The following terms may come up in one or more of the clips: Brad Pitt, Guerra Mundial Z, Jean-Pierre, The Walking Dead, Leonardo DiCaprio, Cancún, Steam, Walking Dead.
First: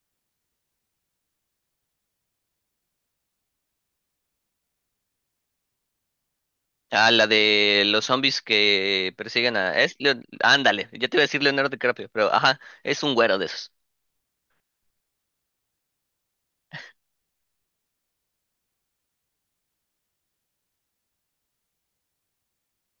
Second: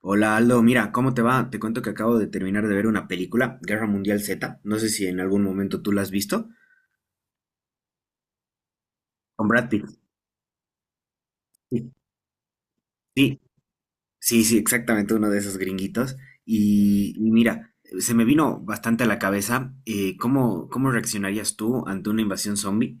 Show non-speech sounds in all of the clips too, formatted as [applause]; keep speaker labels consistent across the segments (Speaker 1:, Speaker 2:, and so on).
Speaker 1: Hola Aldo, mira, ¿cómo te va? Te cuento que acabo de terminar de ver una película, Guerra Mundial Z. No sé si en algún momento tú la has visto.
Speaker 2: Ah, la de los zombies que
Speaker 1: Con
Speaker 2: persiguen
Speaker 1: Brad
Speaker 2: a...
Speaker 1: Pitt.
Speaker 2: Es Leo- Ándale, ya te iba a decir Leonardo
Speaker 1: Sí,
Speaker 2: DiCaprio, pero ajá, es un güero
Speaker 1: sí.
Speaker 2: de esos.
Speaker 1: Sí, sí, exactamente uno de esos gringuitos. Y mira, se me vino bastante a la cabeza cómo, ¿cómo reaccionarías tú ante una invasión zombie?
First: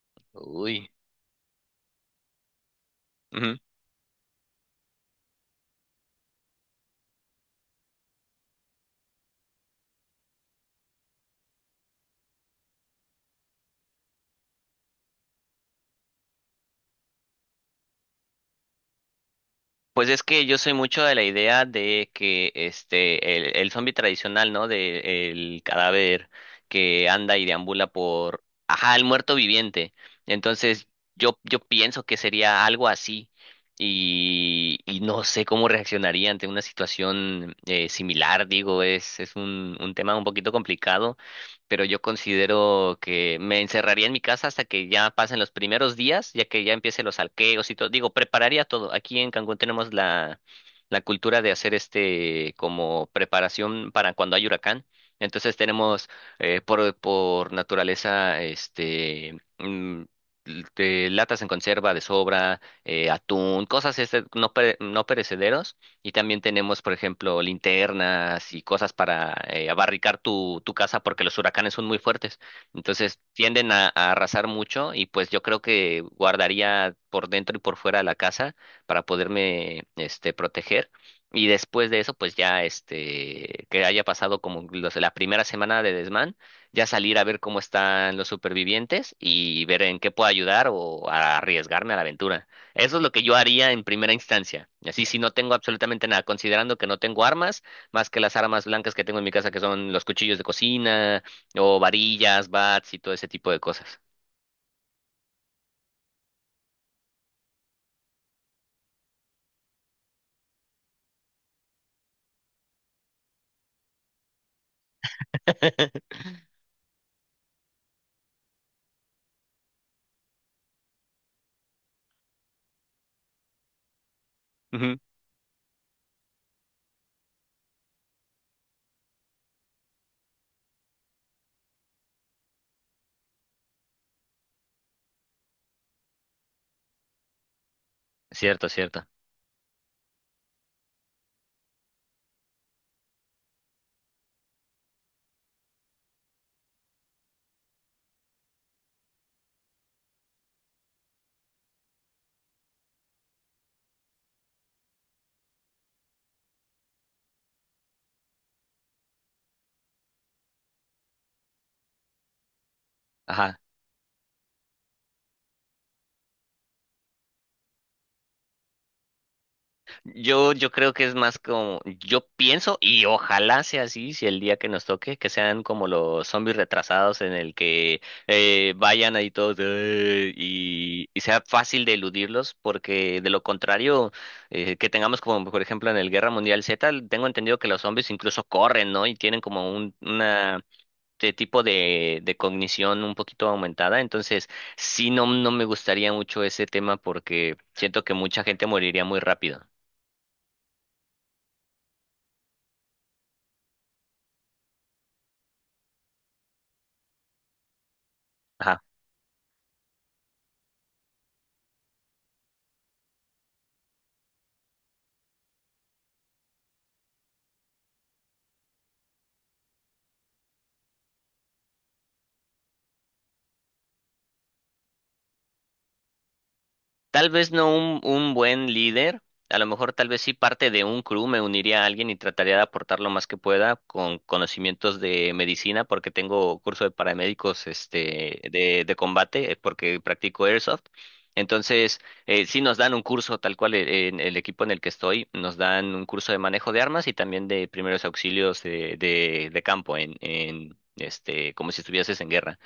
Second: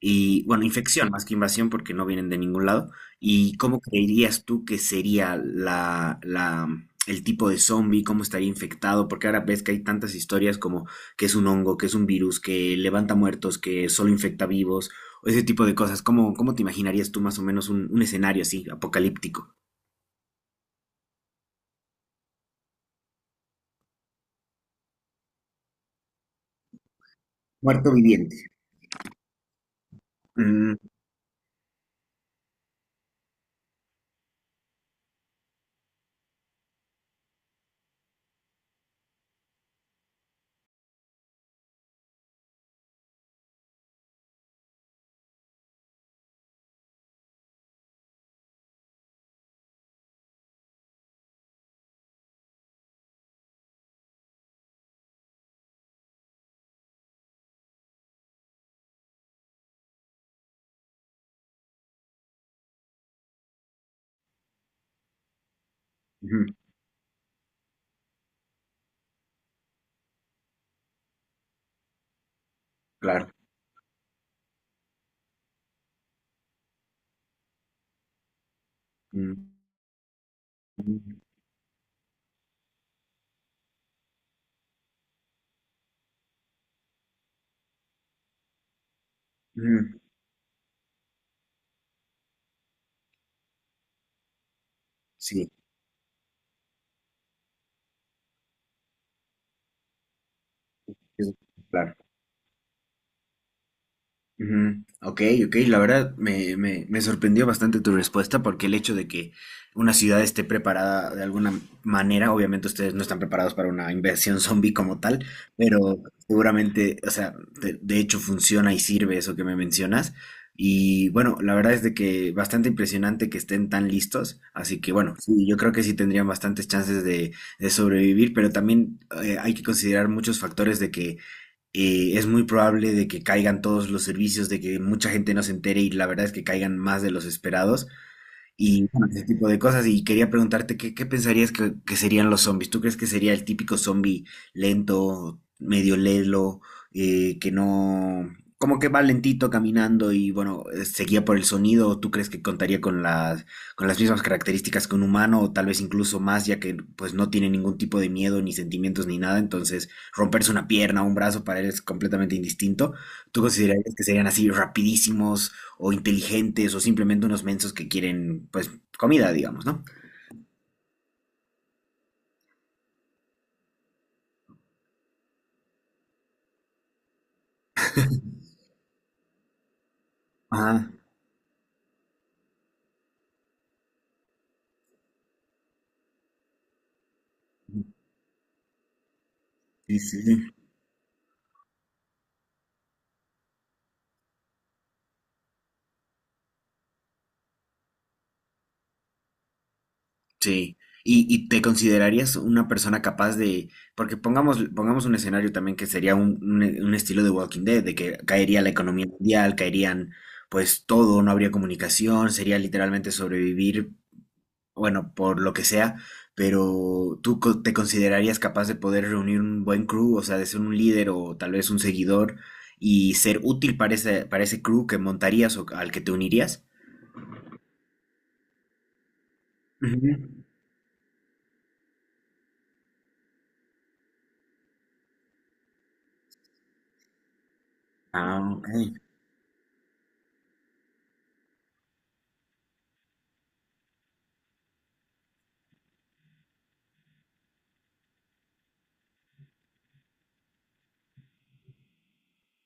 Speaker 1: Y bueno,
Speaker 2: Uy.
Speaker 1: infección más que invasión porque no vienen de ningún lado. ¿Y
Speaker 2: Ujú.
Speaker 1: cómo creerías tú que sería el tipo de zombie? ¿Cómo estaría infectado? Porque ahora ves que hay tantas historias como que es un hongo, que es un virus, que levanta muertos, que solo infecta vivos, o ese tipo de cosas. ¿Cómo, cómo te imaginarías tú más o menos un escenario así, apocalíptico?
Speaker 2: Pues es que yo soy mucho de la idea de que el zombie tradicional, ¿no? De el cadáver que anda y deambula
Speaker 1: Muerto viviente.
Speaker 2: por... Ajá, el muerto viviente.
Speaker 1: Mm,
Speaker 2: Entonces, yo pienso que sería algo así. Y no sé cómo reaccionaría ante una situación similar. Digo, es un tema un poquito complicado, pero yo considero que me encerraría en mi casa hasta que ya pasen los primeros días, ya que ya empiecen los alqueos y todo. Digo, prepararía todo. Aquí en Cancún tenemos la cultura de hacer este como preparación para cuando hay huracán. Entonces tenemos por naturaleza este l- de latas en conserva de sobra, atún, cosas este, no, pere- no perecederos, y también
Speaker 1: ujú,
Speaker 2: tenemos, por ejemplo, linternas y cosas para abarricar tu casa, porque los huracanes son muy fuertes. Entonces
Speaker 1: claro.
Speaker 2: tienden a arrasar mucho y pues yo creo que guardaría por dentro y por fuera la casa para
Speaker 1: Mm,
Speaker 2: poderme este, proteger.
Speaker 1: mm,
Speaker 2: Y después de eso, pues ya este, que haya pasado como los- la primera semana de desmán, ya salir a ver cómo están los supervivientes y ver en
Speaker 1: mm,
Speaker 2: qué puedo ayudar o a arriesgarme a la aventura. Eso es lo que yo haría en primera instancia. Y así, si no
Speaker 1: sí,
Speaker 2: tengo absolutamente nada, considerando que no tengo armas, más que las armas blancas que tengo en mi casa, que son los cuchillos de cocina,
Speaker 1: es-
Speaker 2: o
Speaker 1: claro.
Speaker 2: varillas, bats y todo ese tipo de cosas.
Speaker 1: Ujú. Ok, ok, la verdad me sorprendió bastante tu respuesta porque el hecho de que una ciudad esté preparada de alguna manera, obviamente ustedes no están preparados para una inversión [laughs] zombie como tal, pero
Speaker 2: [laughs]
Speaker 1: seguramente, o sea, de hecho funciona y sirve eso que me mencionas. Y bueno, la verdad es de que bastante impresionante que estén tan listos, así que
Speaker 2: Ujú.
Speaker 1: bueno, sí, yo creo que sí tendrían bastantes chances de sobrevivir, pero también hay que considerar muchos factores de que es muy probable de que caigan todos los servicios, de que mucha gente no se entere y la verdad es que caigan más de los esperados
Speaker 2: Cierto,
Speaker 1: y
Speaker 2: cierto.
Speaker 1: bueno, ese tipo de cosas. Y quería preguntarte, ¿qué, qué pensarías que serían los zombies? ¿Tú crees que sería el típico zombie lento, medio lelo, que no, como que va lentito caminando y bueno, seguía por el sonido? ¿O tú crees que contaría con las mismas características que un humano o tal vez incluso más, ya que pues no tiene ningún tipo de miedo ni sentimientos ni nada? Entonces, romperse una pierna o un brazo para él es completamente indistinto. ¿Tú
Speaker 2: Ajá.
Speaker 1: considerarías que serían así rapidísimos, o inteligentes o simplemente unos mensos que quieren, pues, comida, digamos, ¿no?
Speaker 2: Yo creo que es más como, yo pienso y ojalá sea así, si el día que nos toque, que sean como los zombies retrasados, en el que vayan ahí todos
Speaker 1: Ah,
Speaker 2: y sea fácil de eludirlos, porque de lo contrario, que tengamos como por ejemplo en el Guerra Mundial Z, tengo entendido que los zombies incluso corren, ¿no? Y tienen como un,
Speaker 1: sí, sí.
Speaker 2: una... de tipo de cognición un poquito aumentada. Entonces sí, no, no me gustaría mucho ese tema porque siento que mucha gente moriría muy rápido.
Speaker 1: Sí. Y te considerarías una persona capaz de, porque pongamos, pongamos un escenario también que sería un estilo de Walking Dead, de que caería la
Speaker 2: Ajá.
Speaker 1: economía mundial, caerían pues todo, no habría comunicación, sería literalmente sobrevivir bueno, por lo que sea, pero ¿ te considerarías capaz de poder reunir un buen crew, o sea, de ser un líder o tal vez un seguidor y ser útil para ese crew que montarías o al que te unirías?
Speaker 2: Tal vez no un, un buen líder, a lo mejor tal
Speaker 1: Ujú.
Speaker 2: vez sí parte de un crew, me uniría a alguien y trataría de aportar lo más que pueda con conocimientos de medicina, porque tengo curso de paramédicos
Speaker 1: Ah,
Speaker 2: este, de
Speaker 1: ok.
Speaker 2: combate, porque practico airsoft. Entonces, sí nos dan un curso, tal cual en el equipo en el que estoy, nos dan un curso de manejo de armas y también de primeros auxilios de campo, este, como si estuvieses en guerra.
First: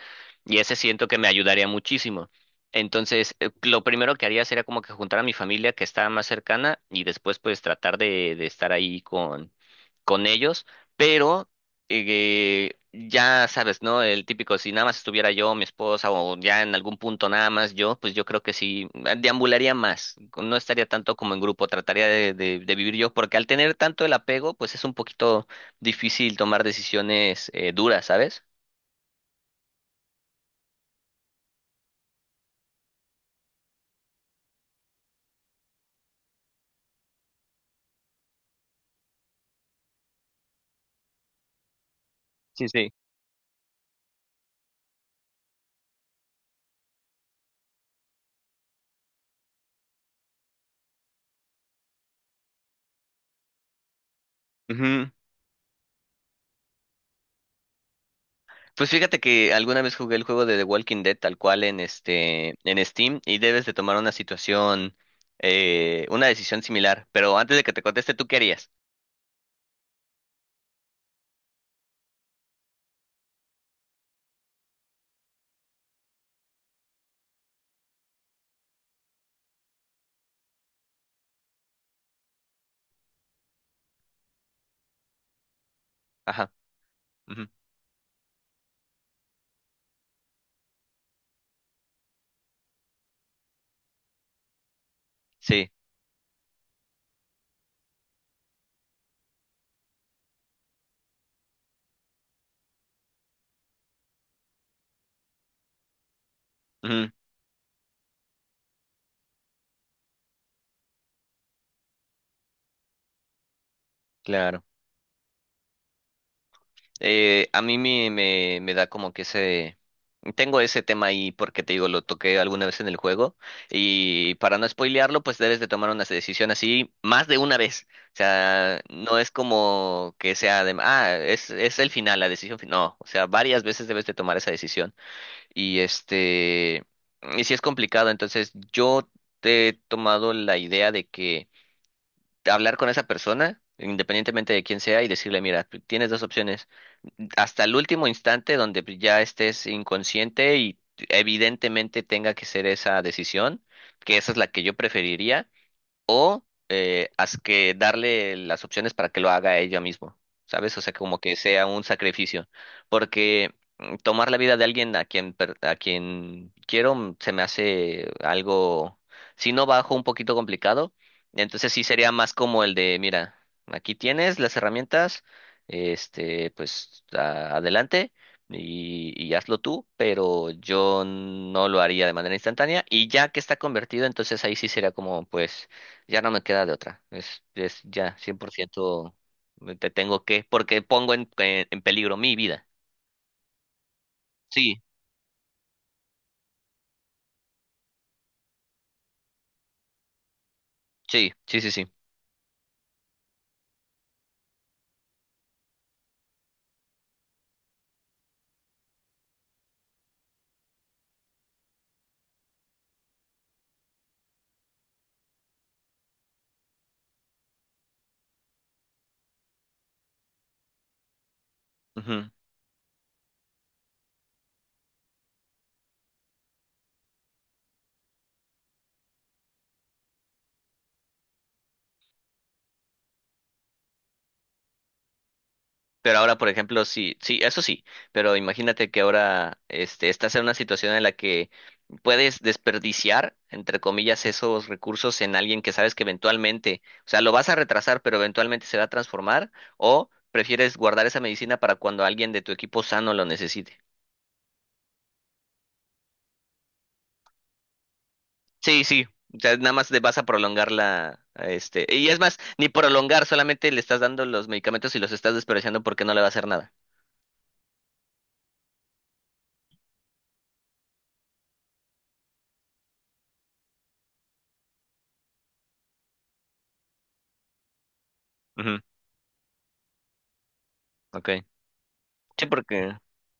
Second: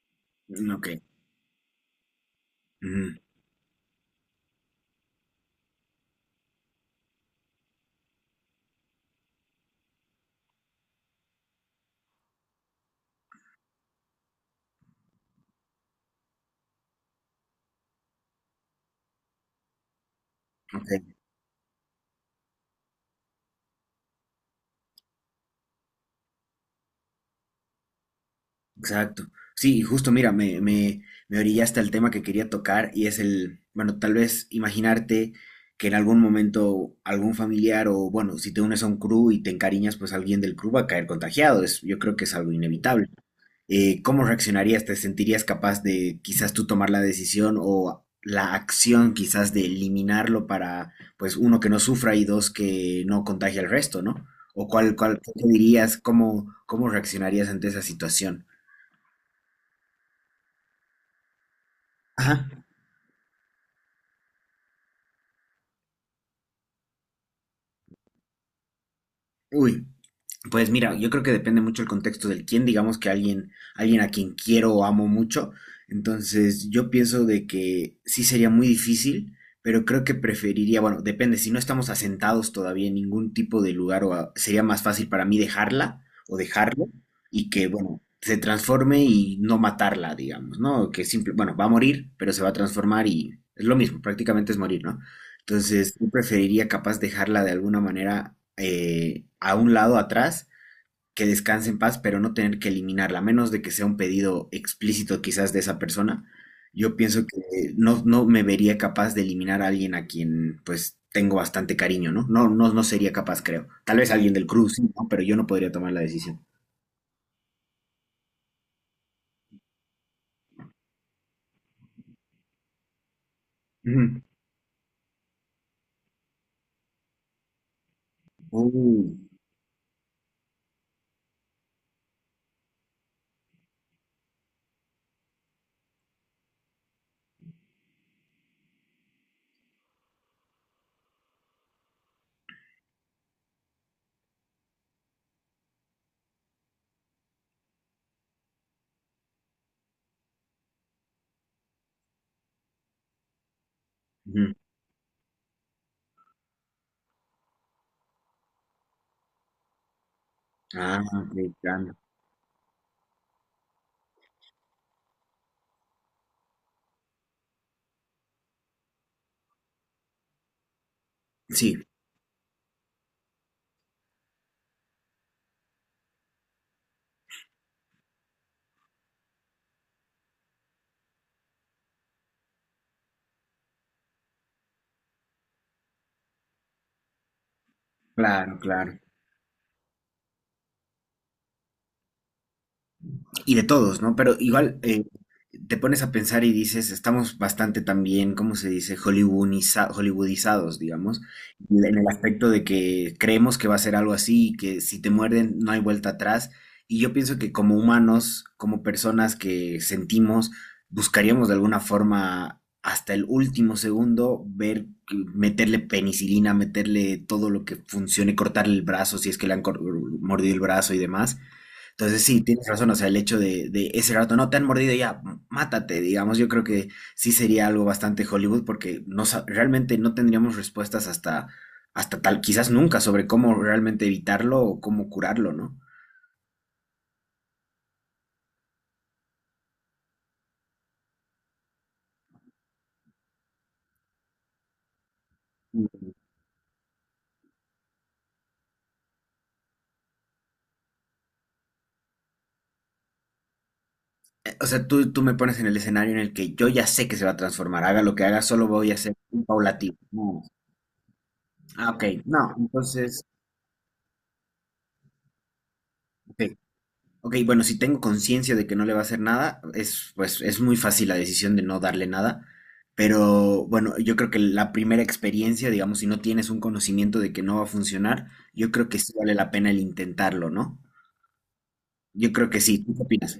Speaker 2: Y
Speaker 1: Mm,
Speaker 2: ese
Speaker 1: ok.
Speaker 2: siento que me ayudaría muchísimo.
Speaker 1: Ujú,
Speaker 2: Entonces, lo primero que haría sería como que juntar a mi familia que está más cercana y después pues tratar de estar ahí con ellos. Pero ya sabes, ¿no? El típico, si nada más estuviera yo, mi esposa, o ya en algún punto nada más yo, pues yo creo que sí, deambularía más. No estaría
Speaker 1: ok.
Speaker 2: tanto como en grupo, trataría de vivir yo, porque al tener tanto el apego, pues es un poquito difícil tomar decisiones duras, ¿sabes?
Speaker 1: Exacto. Sí, y justo mira, me orillaste al tema que quería tocar y es el, bueno, tal vez imaginarte que en algún momento algún familiar o, bueno, si te unes a un crew y te encariñas, pues alguien del crew va a caer contagiado. Es, yo creo que es algo
Speaker 2: Sí, sí.
Speaker 1: inevitable. ¿Cómo reaccionarías? ¿Te sentirías capaz de quizás tú tomar la decisión o la acción quizás de eliminarlo para, pues, uno, que no sufra y dos, que no contagie al resto, ¿no? ¿O cuál, cuál, qué te dirías? ¿Cómo, cómo reaccionarías ante esa situación?
Speaker 2: Pues fíjate que alguna vez jugué el juego de The Walking Dead tal cual en este
Speaker 1: Ajá.
Speaker 2: en Steam y debes de tomar una situación, una decisión similar. Pero antes de que te conteste, ¿tú qué harías?
Speaker 1: Uy, pues mira, yo creo que depende mucho el contexto del quién, digamos que alguien, alguien a quien quiero o amo mucho. Entonces, yo pienso de que sí sería muy difícil, pero creo que preferiría, bueno, depende, si no estamos asentados todavía en ningún tipo de lugar, sería más fácil para mí dejarla o
Speaker 2: Ajá.
Speaker 1: dejarlo
Speaker 2: Ujú.
Speaker 1: y que, bueno, se transforme y no matarla, digamos, ¿no? Que simple, bueno, va a morir, pero se va a transformar y es lo mismo, prácticamente es morir, ¿no?
Speaker 2: Sí.
Speaker 1: Entonces, yo preferiría capaz dejarla de alguna manera a un lado atrás, que descanse en paz, pero no tener que eliminarla, a menos de que sea un pedido explícito quizás de esa persona. Yo
Speaker 2: Ujú,
Speaker 1: pienso que no, no me vería capaz de eliminar a alguien a quien pues tengo bastante cariño, ¿no? No, no, no sería capaz, creo. Tal vez alguien del
Speaker 2: claro.
Speaker 1: cruz, sí, ¿no? Pero yo no podría tomar la decisión.
Speaker 2: A mí me da como que ese... Tengo ese tema ahí porque te digo, lo toqué alguna vez en el juego
Speaker 1: Ujú.
Speaker 2: y, para no spoilearlo, pues debes de tomar una decisión así más de una vez. O
Speaker 1: Uh,
Speaker 2: sea, no es como que sea de, ah, es el final, la decisión final. No, o sea, varias veces debes de tomar esa decisión. Y este, y si es complicado. Entonces, yo te he tomado la idea de que hablar con esa persona, independientemente de quién sea, y decirle, mira, tienes dos opciones hasta el último instante, donde ya estés inconsciente y evidentemente tenga que ser esa decisión, que esa es la
Speaker 1: ujú.
Speaker 2: que yo preferiría. Eh, haz que darle las opciones para que lo haga ella misma, ¿sabes? O sea,
Speaker 1: Ah,
Speaker 2: como
Speaker 1: ok,
Speaker 2: que sea un
Speaker 1: claro.
Speaker 2: sacrificio, porque mm, tomar la vida de alguien a quien, per- a quien quiero, mm, se me hace algo, si no bajo, un poquito complicado. Entonces
Speaker 1: Sí,
Speaker 2: sí sería más como el de, mira, aquí tienes las herramientas, este, pues a- adelante. Y hazlo tú, pero yo no lo haría de manera instantánea. Y ya que está convertido, entonces ahí sí sería como, pues, ya no me queda de otra. Es ya
Speaker 1: claro, claro.
Speaker 2: 100% me- te tengo que, porque pongo en peligro mi vida.
Speaker 1: Y de todos, ¿no? Pero igual
Speaker 2: Sí,
Speaker 1: te pones a pensar y dices, estamos bastante también, ¿cómo se dice? Hollywoodizados, digamos,
Speaker 2: sí, sí, sí, sí.
Speaker 1: en el aspecto de que creemos que va a ser algo así y que si te muerden no hay vuelta atrás. Y yo pienso que como humanos, como personas que sentimos, buscaríamos de alguna forma hasta el último segundo ver, meterle penicilina, meterle todo lo que funcione, cortarle el brazo si es que mordido el brazo y demás, entonces
Speaker 2: Ujú.
Speaker 1: sí, tienes razón, o sea, el hecho de ese rato no te han mordido ya, mátate, digamos, yo creo que sí sería algo bastante Hollywood porque no, realmente no tendríamos respuestas hasta, hasta tal, quizás nunca, sobre cómo realmente evitarlo o cómo curarlo, ¿no?
Speaker 2: Pero ahora, por ejemplo, sí, sí, eso sí. Pero imagínate que ahora este, estás en una situación en la que puedes desperdiciar, entre comillas, esos recursos en alguien que
Speaker 1: Mm.
Speaker 2: sabes que eventualmente, o sea, lo vas a retrasar, pero eventualmente se va a transformar, o prefieres guardar esa medicina para cuando alguien de tu equipo sano lo necesite.
Speaker 1: O sea, tú me pones en el escenario en el que yo ya sé que se va a transformar, haga lo que haga, solo
Speaker 2: Sí,
Speaker 1: voy a
Speaker 2: sí,
Speaker 1: hacer un
Speaker 2: ya nada más
Speaker 1: paulatino.
Speaker 2: le vas a
Speaker 1: No.
Speaker 2: prolongar la, a este,
Speaker 1: Ah, ok,
Speaker 2: y es más,
Speaker 1: no,
Speaker 2: ni
Speaker 1: entonces,
Speaker 2: prolongar, solamente le estás dando los medicamentos y los estás desperdiciando porque no le va a
Speaker 1: ok,
Speaker 2: hacer nada.
Speaker 1: ok, bueno, si tengo conciencia de que no le va a hacer nada, es, pues, es muy fácil la decisión de no darle nada. Pero bueno, yo creo que la primera experiencia, digamos, si no tienes un conocimiento de que no va a funcionar, yo
Speaker 2: Ujú,
Speaker 1: creo que sí vale la pena el intentarlo, ¿no?
Speaker 2: ok.
Speaker 1: Yo
Speaker 2: Sí,
Speaker 1: creo que sí. ¿Tú
Speaker 2: porque
Speaker 1: qué opinas?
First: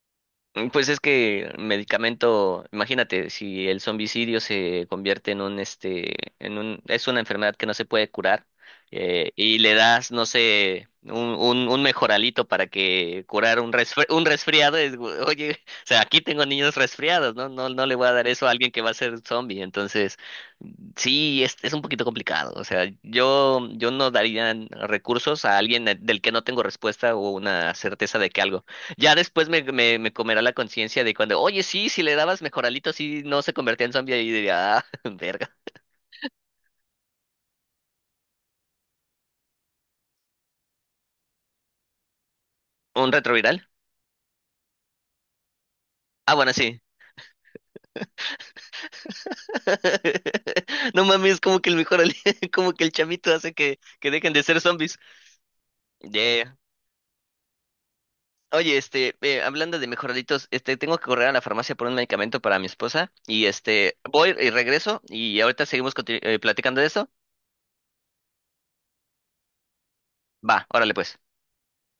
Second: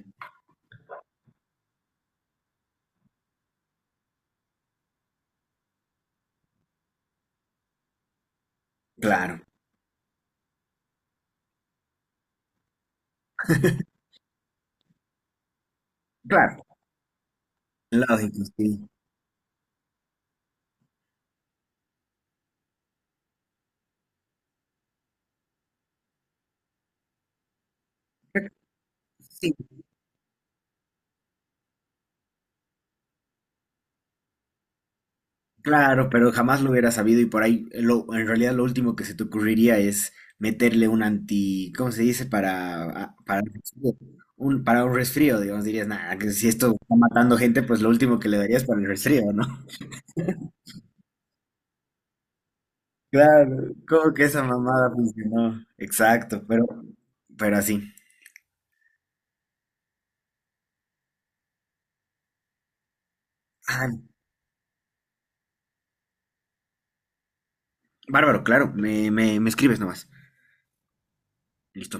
Speaker 2: mm, pues es que medicamento, imagínate, si el zombicidio se convierte en un, este, en un, es una enfermedad que no se puede curar,
Speaker 1: Claro,
Speaker 2: y le das, no sé, un mejoralito para que curar un resfri- un resfriado, es, gu- oye, [laughs] o sea, aquí tengo
Speaker 1: claro.
Speaker 2: niños resfriados, ¿no? No, no le voy a dar
Speaker 1: Lógico,
Speaker 2: eso a alguien que
Speaker 1: sí.
Speaker 2: va a ser zombie. Entonces, sí, es un poquito complicado, o sea, yo no daría recursos a alguien del que no tengo respuesta o una certeza de que algo ya después
Speaker 1: Sí,
Speaker 2: me comerá la conciencia de cuando, oye, sí, si le dabas mejoralito, sí, no se convertía en zombie, y diría, ah, [laughs] verga.
Speaker 1: claro, pero jamás lo hubiera sabido y por ahí en realidad lo último que se te ocurriría es meterle un anti, ¿cómo se dice?
Speaker 2: ¿Un retroviral?
Speaker 1: Para un resfrío, digamos, dirías, nada, que
Speaker 2: Ah,
Speaker 1: si
Speaker 2: bueno,
Speaker 1: esto
Speaker 2: sí.
Speaker 1: está matando gente, pues lo último que le darías para el resfrío, ¿no? [laughs]
Speaker 2: [laughs] No mames, como que el mejoralito [laughs] como que el chamito hace
Speaker 1: Claro,
Speaker 2: que
Speaker 1: como que
Speaker 2: dejen de
Speaker 1: esa
Speaker 2: ser
Speaker 1: mamada
Speaker 2: zombies.
Speaker 1: funcionó. Exacto,
Speaker 2: Yeah.
Speaker 1: pero así.
Speaker 2: Oye, este, hablando de mejoralitos, este, tengo que correr a la farmacia por un medicamento para mi esposa y
Speaker 1: Ah,
Speaker 2: este, voy y regreso y ahorita seguimos conti- platicando de eso.
Speaker 1: bárbaro, claro, me escribes nomás.
Speaker 2: Va, órale pues.
Speaker 1: Listo.